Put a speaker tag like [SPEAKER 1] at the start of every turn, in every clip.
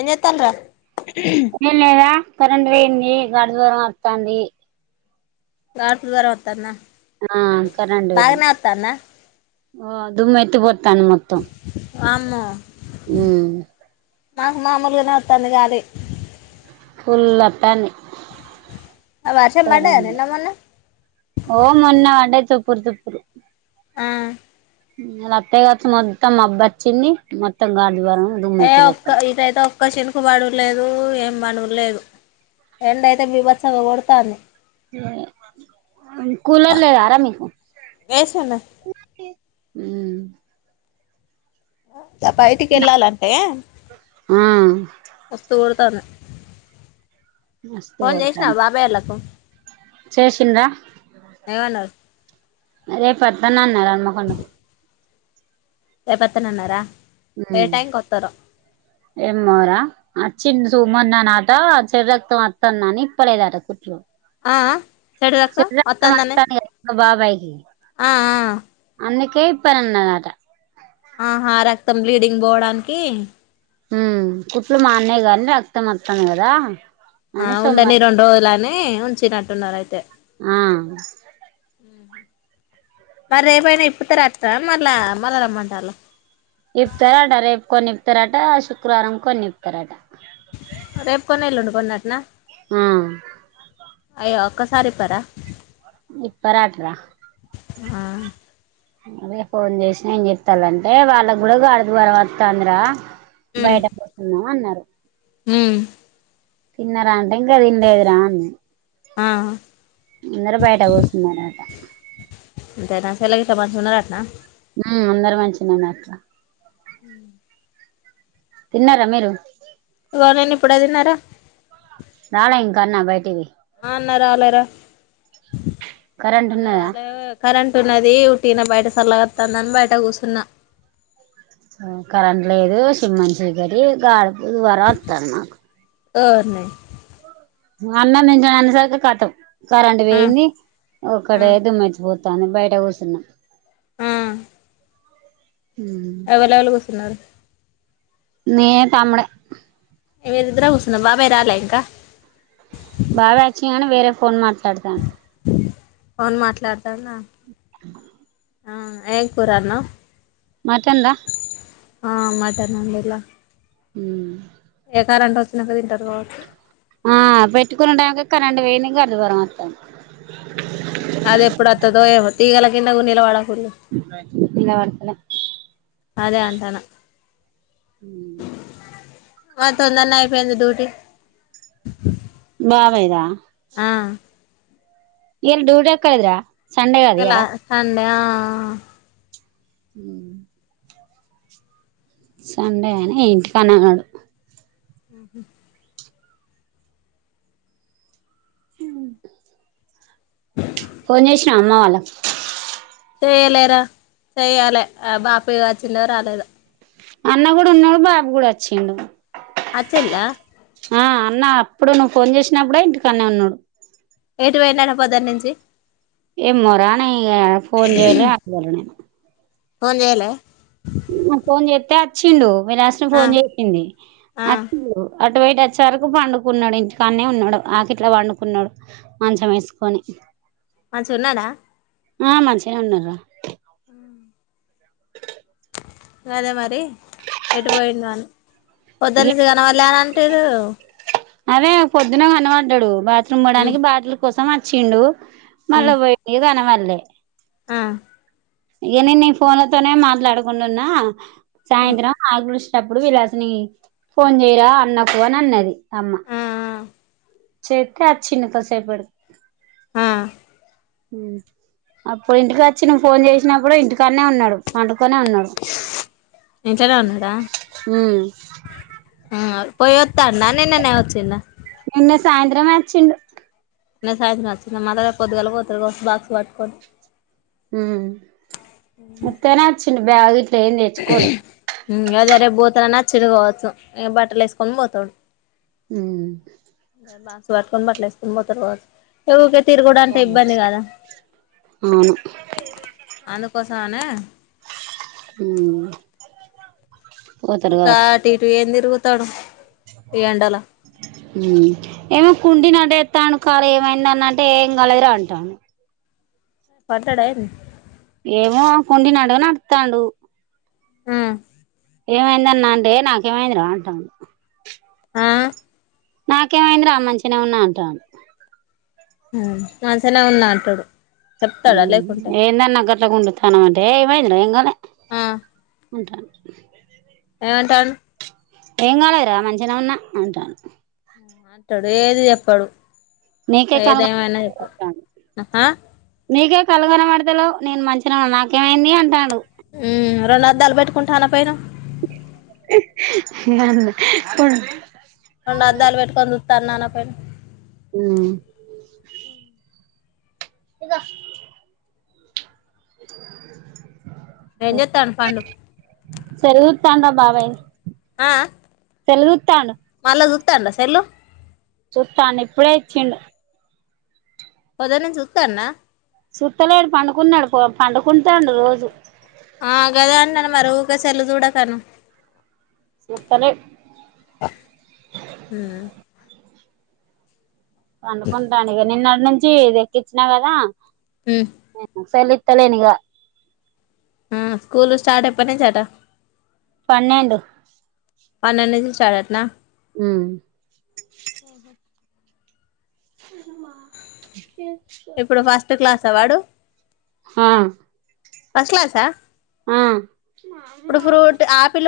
[SPEAKER 1] ఏం జే తండ్ర
[SPEAKER 2] ఈళ్లేదా కరెంట్ బొయ్యింది గగాడ్ ద్వర ఆతాంది
[SPEAKER 1] గడు ప దారా వతారు నా
[SPEAKER 2] ఆ కరెంట్ బోయింది ఒ దుమ్ ఎత్తి పోత్తాంది మొత్తం
[SPEAKER 1] వామ్మో
[SPEAKER 2] ఉమ్
[SPEAKER 1] నాకు మాములుగా విన చలిగాలి
[SPEAKER 2] ఫుల్లతని
[SPEAKER 1] ఆ వర్షం
[SPEAKER 2] తర
[SPEAKER 1] పడ్డదా నిన్న మొన్న
[SPEAKER 2] ఓ మన్న అంటే తప్పురు దుప్పురు
[SPEAKER 1] ఆ
[SPEAKER 2] ఆళ్ల అత్తయ్య కాచ్చ మొత్తం అబ్బా వచ్చింది మొత్తం గాజువర
[SPEAKER 1] ఏ ఒక్క ఇదితో ఒక్క చినుకుబడులేదు ఏం బనులేదు ఎండ అయితే బిబత్సంగా కొడతాంది
[SPEAKER 2] కూూలర్ లేదారా మీకు
[SPEAKER 1] ఏసీ ఉన్నది
[SPEAKER 2] ఉ
[SPEAKER 1] ఆ త పైటికి యెళ్ళాలంటే
[SPEAKER 2] ఆ
[SPEAKER 1] వస్తుఊ త్తను
[SPEAKER 2] మస్తు
[SPEAKER 1] ఫోన్ చేయిసివ
[SPEAKER 2] కొడతాంది
[SPEAKER 1] బాబాయోల్లకు
[SPEAKER 2] చేసిండ్రా
[SPEAKER 1] ఎవన్నారు
[SPEAKER 2] అదే పతనా నమ కొం
[SPEAKER 1] రేపత్తనన్నార
[SPEAKER 2] ఏమోరా చిన్న సుమ్మున్నానుట చెర రక్తం అత్తన్నాని ఇప్పలేదుాట కుట్లు
[SPEAKER 1] ఆ ఆ చెడు రక్తం వత్తాందని
[SPEAKER 2] మా బాబాయి [inaudible]
[SPEAKER 1] ఆ ఆ
[SPEAKER 2] అందుకే ఇప్పనన్నారట
[SPEAKER 1] ఆహా రక్తం బ్లీడింగ్ పోడానికి
[SPEAKER 2] హ్మ్ కుట్లు మాన్నయిగాని రక్తం మొత్తాంది కదా
[SPEAKER 1] ఆ
[SPEAKER 2] అని
[SPEAKER 1] ఉండని
[SPEAKER 2] సొమ్మరి
[SPEAKER 1] రెండు రోజులని ఉన్ వచ్చినట్టున్నారు అయితే
[SPEAKER 2] ఆ
[SPEAKER 1] మరి రేపైన ఇప్పుతారంట మళ్ళా మళ్ళ రమ్మంటలు
[SPEAKER 2] ఇప్తారంట రేపు కొని ఇప్పుతారంట శుక్రవారం కొని ఇప్పుతారంట
[SPEAKER 1] రేపు కొన్ని ఎల్లుండి కొన్ని అటనా
[SPEAKER 2] ఆ
[SPEAKER 1] అయ్యో ఒక్క సారి ఇప్పర
[SPEAKER 2] ఇప్పరట్రా
[SPEAKER 1] ఆ
[SPEAKER 2] అదే ఫోన్ చేసిన ఏం చెప్తాలంటే వాళ్ళకి కూడా [unintelligible] వస్త అందరా బయట పోతున్నాం అన్నారు
[SPEAKER 1] హ్మ్
[SPEAKER 2] తిన్నారా ఇంకా తినలేదురాన్న
[SPEAKER 1] ఆ
[SPEAKER 2] అందరూ బయట కూసున్నరన్నమాట
[SPEAKER 1] అంటే నా చెల్లె [unintelligible] మంచిగా ఉంటదంటనా
[SPEAKER 2] హ్మ్ అందరు మంచిగున్నారు అట్లా తిన్నారా మీరు
[SPEAKER 1] ఇగో నేను ఇప్పుడే తిన్నారా
[SPEAKER 2] రాలే ఇంకా అన్న బయటికి పోయి
[SPEAKER 1] [unintelligible]
[SPEAKER 2] ఉన్నదా
[SPEAKER 1] అన్నరాలే కరెంట్ ఉన్నది టీన బయట సల్లగోత్తాందని బయట కూసున్న
[SPEAKER 2] కరెంట్ లేదు సిమ్మ చీకటి గాలి దుబారా వత్తాంది మాకు
[SPEAKER 1] ఓర్ నీ
[SPEAKER 2] అన్నం [unintelligible] అనేసరికి కథవ్ కరెంట్
[SPEAKER 1] ఆ
[SPEAKER 2] వేయింది
[SPEAKER 1] ఆ
[SPEAKER 2] ఒక్కటే దుమితిపో [unintelligible] బయట కూసున్న
[SPEAKER 1] ఆ
[SPEAKER 2] ఉమ్
[SPEAKER 1] ఎవల ఎవలు కూర్చన్నారు
[SPEAKER 2] నే తముడే
[SPEAKER 1] ఏ మీ ఇద్దరా కూసున్నారు బాబాయ్ రాల ఇంకా
[SPEAKER 2] బాబాయ్ వచ్చి కాని వేరే ఫోన్ మాట్లాడతాను
[SPEAKER 1] అవును మాట్లాడు [unintelligible] ఆ ఏల్పోరాన్న
[SPEAKER 2] మటందా
[SPEAKER 1] ఆ మటన్ అందడిళ్ళా
[SPEAKER 2] ఉమ్
[SPEAKER 1] ఏ కారంట అచ్చినంకా తింట రోజు
[SPEAKER 2] ఆ పెట్టుకున్న టైంకి కరెంట్ వోయింద్గ్ గంత దూరం అత్త
[SPEAKER 1] అద్ ఎప్పుడ్ అత్తతో ఏమో తీగల కిందకు నిలవాడకూర్రి
[SPEAKER 2] నిలబడతలే
[SPEAKER 1] అదే అంటనా
[SPEAKER 2] మ్
[SPEAKER 1] మద్ తొందర్నే అయిపోయింది డ్యూటి
[SPEAKER 2] బావైరా
[SPEAKER 1] ఆ
[SPEAKER 2] యేల్ డ్యూట్ ఎక్కడ్దీరా సండే గద్ ఇయల
[SPEAKER 1] బ్యా
[SPEAKER 2] మ్ సండే అని ఇంటికనె ఉనడు
[SPEAKER 1] మ్హుమ్
[SPEAKER 2] మ్ కొనేసిన అమ్మ
[SPEAKER 1] చెయలేరా చెయ్యాలి ఆ బాపయ్య గచ్చిండో రాలేదో
[SPEAKER 2] అన్న కూడా ఉన్నాడు బాబు కూడా వచ్చిండు
[SPEAKER 1] అచ్చలా
[SPEAKER 2] ఆ అన్న అప్పుడు నువ్వు ఫోన్ చేసినప్పుడే ఇంటికాన్న ఉన్నాడు
[SPEAKER 1] ఎటుపోయినారు పొద్దునుంచి
[SPEAKER 2] ఏ మొరాని ఫోన్ చేయలే అాల నే
[SPEAKER 1] ఫోన్ చేయలే
[SPEAKER 2] ఫోన్ చేత్తే అచ్చిండు విళష్ట్రం
[SPEAKER 1] ఆ
[SPEAKER 2] ఫోన్ చేసింది
[SPEAKER 1] ఆ
[SPEAKER 2] అచ్చిండు అటు బయట వచ్చే వరకు పండుకున్నాడు ఇంటికానే ఉన్నాడు ఆకిట్లా పండుకున్నాడు మంచం వేసుకొని
[SPEAKER 1] మంచి గున్నాడా
[SPEAKER 2] ఆ మంచిగానే ఉన్నార్రా
[SPEAKER 1] అదే మరి ఎటుపోయిందో అని
[SPEAKER 2] ఇగ
[SPEAKER 1] పొద్దునుంచి కనపల్ల అని అఅంటుర్రు
[SPEAKER 2] అదే పొద్దున కనపడ్డాడు బా
[SPEAKER 1] ఉమ్
[SPEAKER 2] తృమ్మడానికి బాటలు కోసం వచ్చిండు మళ్ళ
[SPEAKER 1] ఉమ్
[SPEAKER 2] పోయి గనబడ్ల లే
[SPEAKER 1] ఆ
[SPEAKER 2] ఇ న నీ ఫోన్లతోనే మాట్లాడుకుంటున్నా. సాయంత్రం ఆ గుడిష్ తప్పుడు విలాసిని ఫోన్ చేయరా అన్నకు అని అన్నది అమ్మ
[SPEAKER 1] అ
[SPEAKER 2] చెప్పే అచ్చిన కాసేపడు
[SPEAKER 1] ఆ
[SPEAKER 2] హు అప్పుడు ఇంటి క అచ్చినం ఫోన్ చేస్ అయినా కూడ ఇంటికాడనె ఉన్నాడు పండు క్కనే ఉన్నాడు
[SPEAKER 1] ఇంట్లోనే ఉన్నాడా
[SPEAKER 2] ఉమ్
[SPEAKER 1] పొయ్యోత్తండ నిన్ననె వచ్చిండ.
[SPEAKER 2] నిన్న సాయంత్రమె వచ్చిండు.
[SPEAKER 1] నిన్న సాయంత్రం వచ్చిండ మల్ల రేప్ పొద్దుగాల పోతాడు పొ బాక్స్ పట్టుకొని.
[SPEAKER 2] ఉమ్ ఉత్తినె వచ్ చిన బ్యాగిచ్
[SPEAKER 1] ఉం అదే రేప్ బోతనా తిరుగుబోతు ఈ బట్టలు ఏసుకొని పోతాడు
[SPEAKER 2] ఉం
[SPEAKER 1] బాక్స్ పట్టుకొని బట్టలు వేసుకొని పోతాడు కావచ్చు. [inaudible] తిరుగుడంటే ఇబ్బంది
[SPEAKER 2] కావచ్చు
[SPEAKER 1] గాద.
[SPEAKER 2] అవును
[SPEAKER 1] అందుకోసం అనే
[SPEAKER 2] ఉమ్
[SPEAKER 1] ఊక అటు ఇటు ఏం తిరుగుత్ త్తడు
[SPEAKER 2] హమ్ ఏమ కుండి నట తాను కాలు ఏమైంది అన్న అంటే ఏం గాలేదురా అంటాండు
[SPEAKER 1] పడ్డాడ ఏంది
[SPEAKER 2] ఏమో కుంటినటుగ నడుతాండు.
[SPEAKER 1] ఉం
[SPEAKER 2] ఏమైందన్నా అంటె నాకేమైంది రా అంటాండు
[SPEAKER 1] హా
[SPEAKER 2] నాకేమైంది రా మంచిగనె ఉన్నా అంటాండు.
[SPEAKER 1] హామ్ మంచిగనే ఉన్నా అంటాడు చెప్తాడా
[SPEAKER 2] హుం
[SPEAKER 1] లేకుంటే
[SPEAKER 2] ఏందన్నా గట్ల గుండు తనవంటే ఏమైంది రా ఏం గాలె
[SPEAKER 1] ఆ
[SPEAKER 2] అంటాండు [inaudible]
[SPEAKER 1] ఏమంటాండు
[SPEAKER 2] ఏం కాలేద్ రా మంచిగనే ఉన్న అంటాండు.
[SPEAKER 1] అంటాడు ఏది చెప్పడు
[SPEAKER 2] నీకే కళ్ళు
[SPEAKER 1] ఏదేమైనా చెప్పు
[SPEAKER 2] కనబడతలేవు
[SPEAKER 1] అహా
[SPEAKER 2] నీకే కళ్ళు కనబడుతలేవు. నేన్ మంచిగనే ఉన్నా నాకేమైంది అంటాండు.
[SPEAKER 1] హ్మ్ రొండ్ అద్దాలు పెట్టుకుంటాన పోయిరా
[SPEAKER 2] హ్మ్ బాగుందిలే పొండ్
[SPEAKER 1] రొండ్ అద్దాలు పెట్టుకొని చూడ్ తన్ అనకపోయినా
[SPEAKER 2] ఉమ్ ఇగో
[SPEAKER 1] ఏం జెస్తాండు పండు
[SPEAKER 2] సెల్ చూత్తండా బాబాయ్
[SPEAKER 1] ఆ
[SPEAKER 2] సెల్లు చూత్తాండు.
[SPEAKER 1] మళ్ళా చూత్తాండా సెల్లు
[SPEAKER 2] చూస్తానే. ఇప్పుడే ఇచ్చిండు
[SPEAKER 1] పొదనుంచి చూత్తాన్నా
[SPEAKER 2] చుట్టలేడు పండుకున్న్యాడు. పోమ్ పండుకుంటే ఉండు రోజు
[SPEAKER 1] ఆ గదే అన్న నెంబరు ఉకే సెల్లు చూడకను
[SPEAKER 2] చూత్తలేడు
[SPEAKER 1] ఉహు
[SPEAKER 2] పండుకుంటాండు. ఇగ నిన్న ఈనంచి ఇద్ ఎక్కించినా కదా ఆ
[SPEAKER 1] ఉమ్
[SPEAKER 2] హా సెల్ ఇ తెలెనిగా
[SPEAKER 1] ఆ స్కూల్లు స్టార్ట్ ఎప్పటినుంచ్ అట
[SPEAKER 2] పన్నెండు.
[SPEAKER 1] పన్నెండు నుంచి స్టార్ట్ అటన
[SPEAKER 2] హు
[SPEAKER 1] ఆహా
[SPEAKER 2] [unintelligible] ఏ
[SPEAKER 1] ఇప్పుడు ఫస్ట్ క్లాస వాడు
[SPEAKER 2] ఆ
[SPEAKER 1] ఫస్ట్ క్లాస్ ఆ
[SPEAKER 2] ఆ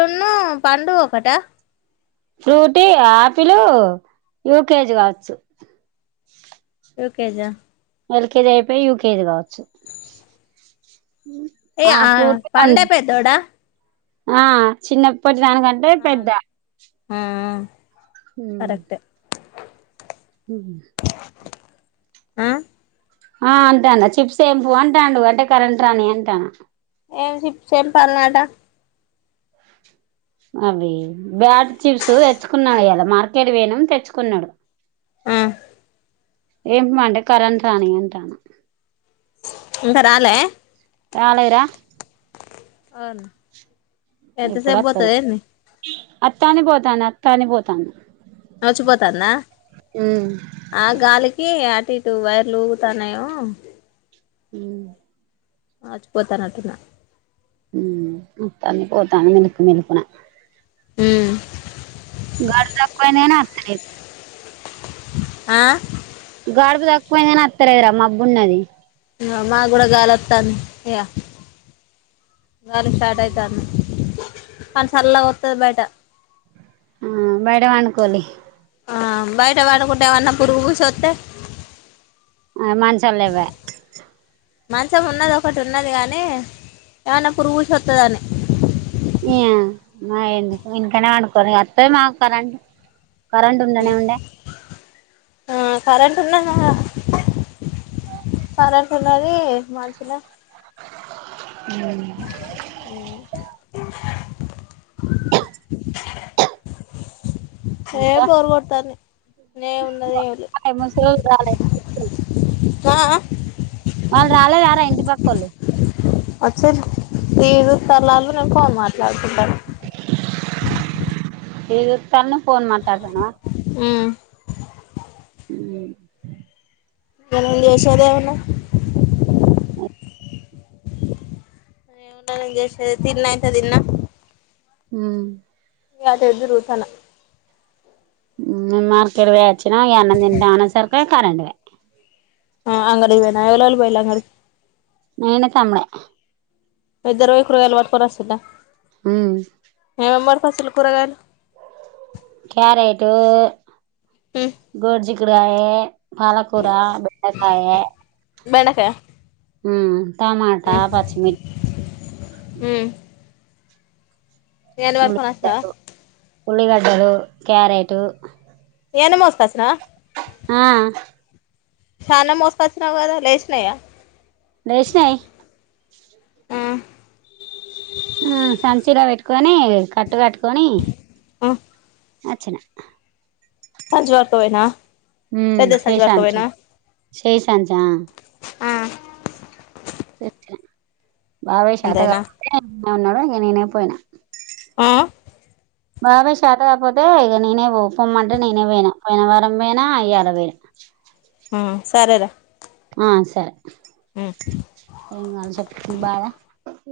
[SPEAKER 1] ఇన్ను పండు ఒకట.
[SPEAKER 2] Frutti apple U K G కావచ్చు.
[SPEAKER 1] యూ కే జా
[SPEAKER 2] ఎల్ కే జీ అయిపోయి యూ కే జీ కావచ్చు.
[SPEAKER 1] ఏ
[SPEAKER 2] ఆ
[SPEAKER 1] ఆఆ
[SPEAKER 2] ఫ్రూటీ
[SPEAKER 1] పండే
[SPEAKER 2] రెండు
[SPEAKER 1] పేద్దోడా
[SPEAKER 2] ఆ చిన్నప్ పొట్టి దానికంటే పెద్ద
[SPEAKER 1] అవును ఆ హ
[SPEAKER 2] హ్మ్ హు హు
[SPEAKER 1] ఆ
[SPEAKER 2] ఆ అంటానా చిప్స్ ఎంపు అంటాండు అంటే కరెంట్ రాని అంటానా
[SPEAKER 1] ఏం చిప్స్ ఎంపల్నాట
[SPEAKER 2] అవి బ్యాట్ చిప్స్ తెచ్చుకున్నాడు ఇయల మార్కెట్ వోయినం తెచ్చుకున్నాడు
[SPEAKER 1] ఆ
[SPEAKER 2] ఎంపమంటే కరెంట్ రాని అంటానా
[SPEAKER 1] ఇంక రాలే ఆన్ ఎంత సేపు పోతది ఏంది
[SPEAKER 2] అత్తందీ పోతందీ అత్తందీ పోతాందీ
[SPEAKER 1] నచ్చిపోతాంద ఆ గాలికి అటు టు వైర్లుగుతాన్నయో
[SPEAKER 2] హు
[SPEAKER 1] మజపోతనటున
[SPEAKER 2] ఉ అతంది పోతంది మిల్కుమిల్కున
[SPEAKER 1] హు
[SPEAKER 2] గడుపు తక్కువయింది కానీ అత్తలేదు
[SPEAKER 1] ఆ
[SPEAKER 2] గాడుపు తక్కువయిందని అత్తలేదూ రా మబ్బున్నది
[SPEAKER 1] మాక్కూడా గాలి ఓత్తందీ ఇగ గాలి స్టార్ట్ అయితందీ కని సళ్ళగోత్తది బయట
[SPEAKER 2] ఆ వండుకొల్లి
[SPEAKER 1] ఆ బయట పడుకుంటే ఏమన్నా పురుగు పూషీ ఒత్తే
[SPEAKER 2] మంచం లేవయ్యా
[SPEAKER 1] మంచం ఉన్నది ఒకటి ఉన్నది గనీ ఏమన్నా పురుగుపుషి ఒత్తది అని
[SPEAKER 2] ఇగ ఎందుకు ఇంట్లనే వండుకొల్లి అత్తది మాక్ కరెంట్ కరెంట్ ఉండనే ఉండే
[SPEAKER 1] టున్నాదా కరెంట్ ఉన్నది మంచిన
[SPEAKER 2] అ
[SPEAKER 1] [inaudible] ఏ
[SPEAKER 2] ఇంకా
[SPEAKER 1] బోర్ కొడుతాంది ఏమున్నది ఏంలే
[SPEAKER 2] ముసలోళ్ళు రాలే
[SPEAKER 1] ఆ ఆ
[SPEAKER 2] వాళ్ళు రాలేదారా ఇంటి పక్కొల్లూ
[SPEAKER 1] వచ్చిర్రు టీవీ చుతల్లూఆళ్ళు నేన్ ఫోన్ మాట్లా ట్లాడుకుంటానా
[SPEAKER 2] టీవీ చు తనవ్ ఫోన్ మాట్లాడుతున్నావా
[SPEAKER 1] [inaudible]
[SPEAKER 2] అ
[SPEAKER 1] ఇగ నేను చేసేదేమున్నది
[SPEAKER 2] అఓ
[SPEAKER 1] ఎం ఉండది చేసినది తిన్నంత తిన్న
[SPEAKER 2] హ్మ్
[SPEAKER 1] ఏందో తిరుగుతన్న
[SPEAKER 2] మ్మ్ మేమ్ మార్కెట్ కి పోయోచ్చినా ఇగ అన్నం తింటాన్నసరికి కరెంట పాయ్
[SPEAKER 1] ఆ అంగడికి పోయిన ఎవలెవలు పోయిలా అంగడికి
[SPEAKER 2] నేన తమ్ముడే
[SPEAKER 1] ఇద్దరుకు రొయ్యలు పట్టుకుని వస్తున్న
[SPEAKER 2] మ్మ్
[SPEAKER 1] ఎంమరి ఫసులు కూరగాయలు
[SPEAKER 2] క్యారేటు
[SPEAKER 1] ఉమ్
[SPEAKER 2] గోర్జిగు అ పాలకూర బెండకాయ
[SPEAKER 1] బెండకాయ
[SPEAKER 2] హ్మ్ టమాటా పచ్చిమిర్
[SPEAKER 1] హ్మ్ ఎని పటుకుని వచ్చినావా
[SPEAKER 2] ఉల్లిగడ్డలు ఉల్లిగడ్డలు క్యారెటు
[SPEAKER 1] ఏని మోసుకొసినవ
[SPEAKER 2] ఆ
[SPEAKER 1] చాన మోసుకొచ్చినావ్ కదా లేచినాయా
[SPEAKER 2] దేషినాయ్
[SPEAKER 1] ఆ
[SPEAKER 2] హ్మ్ సంచిలో పెట్టుకొని కట్టు కట్టుకొని
[SPEAKER 1] ఆ
[SPEAKER 2] అచ్చిన
[SPEAKER 1] సంచి పట్టుకపోయినా
[SPEAKER 2] హ్మ్
[SPEAKER 1] పెద్ద సంచి
[SPEAKER 2] చేసంచి
[SPEAKER 1] పట్టుకపోయినా
[SPEAKER 2] చేసంచా సతేన బాబాయ్
[SPEAKER 1] అంతేనా
[SPEAKER 2] శేతకాదు లే అన్నాడు ఇంక నేనే పోయినా
[SPEAKER 1] ఆ
[SPEAKER 2] బాబాయ్ శాత కాకపోతే ఇక నేనే పో పొమ్మంటే నేనే పోయినా పోయిన వారం పోయినా అయ్యలా పోయినా
[SPEAKER 1] మ్మ్ సరేరా
[SPEAKER 2] ఆ సరే ఏం కావాలి చెప్పు నీ బాధ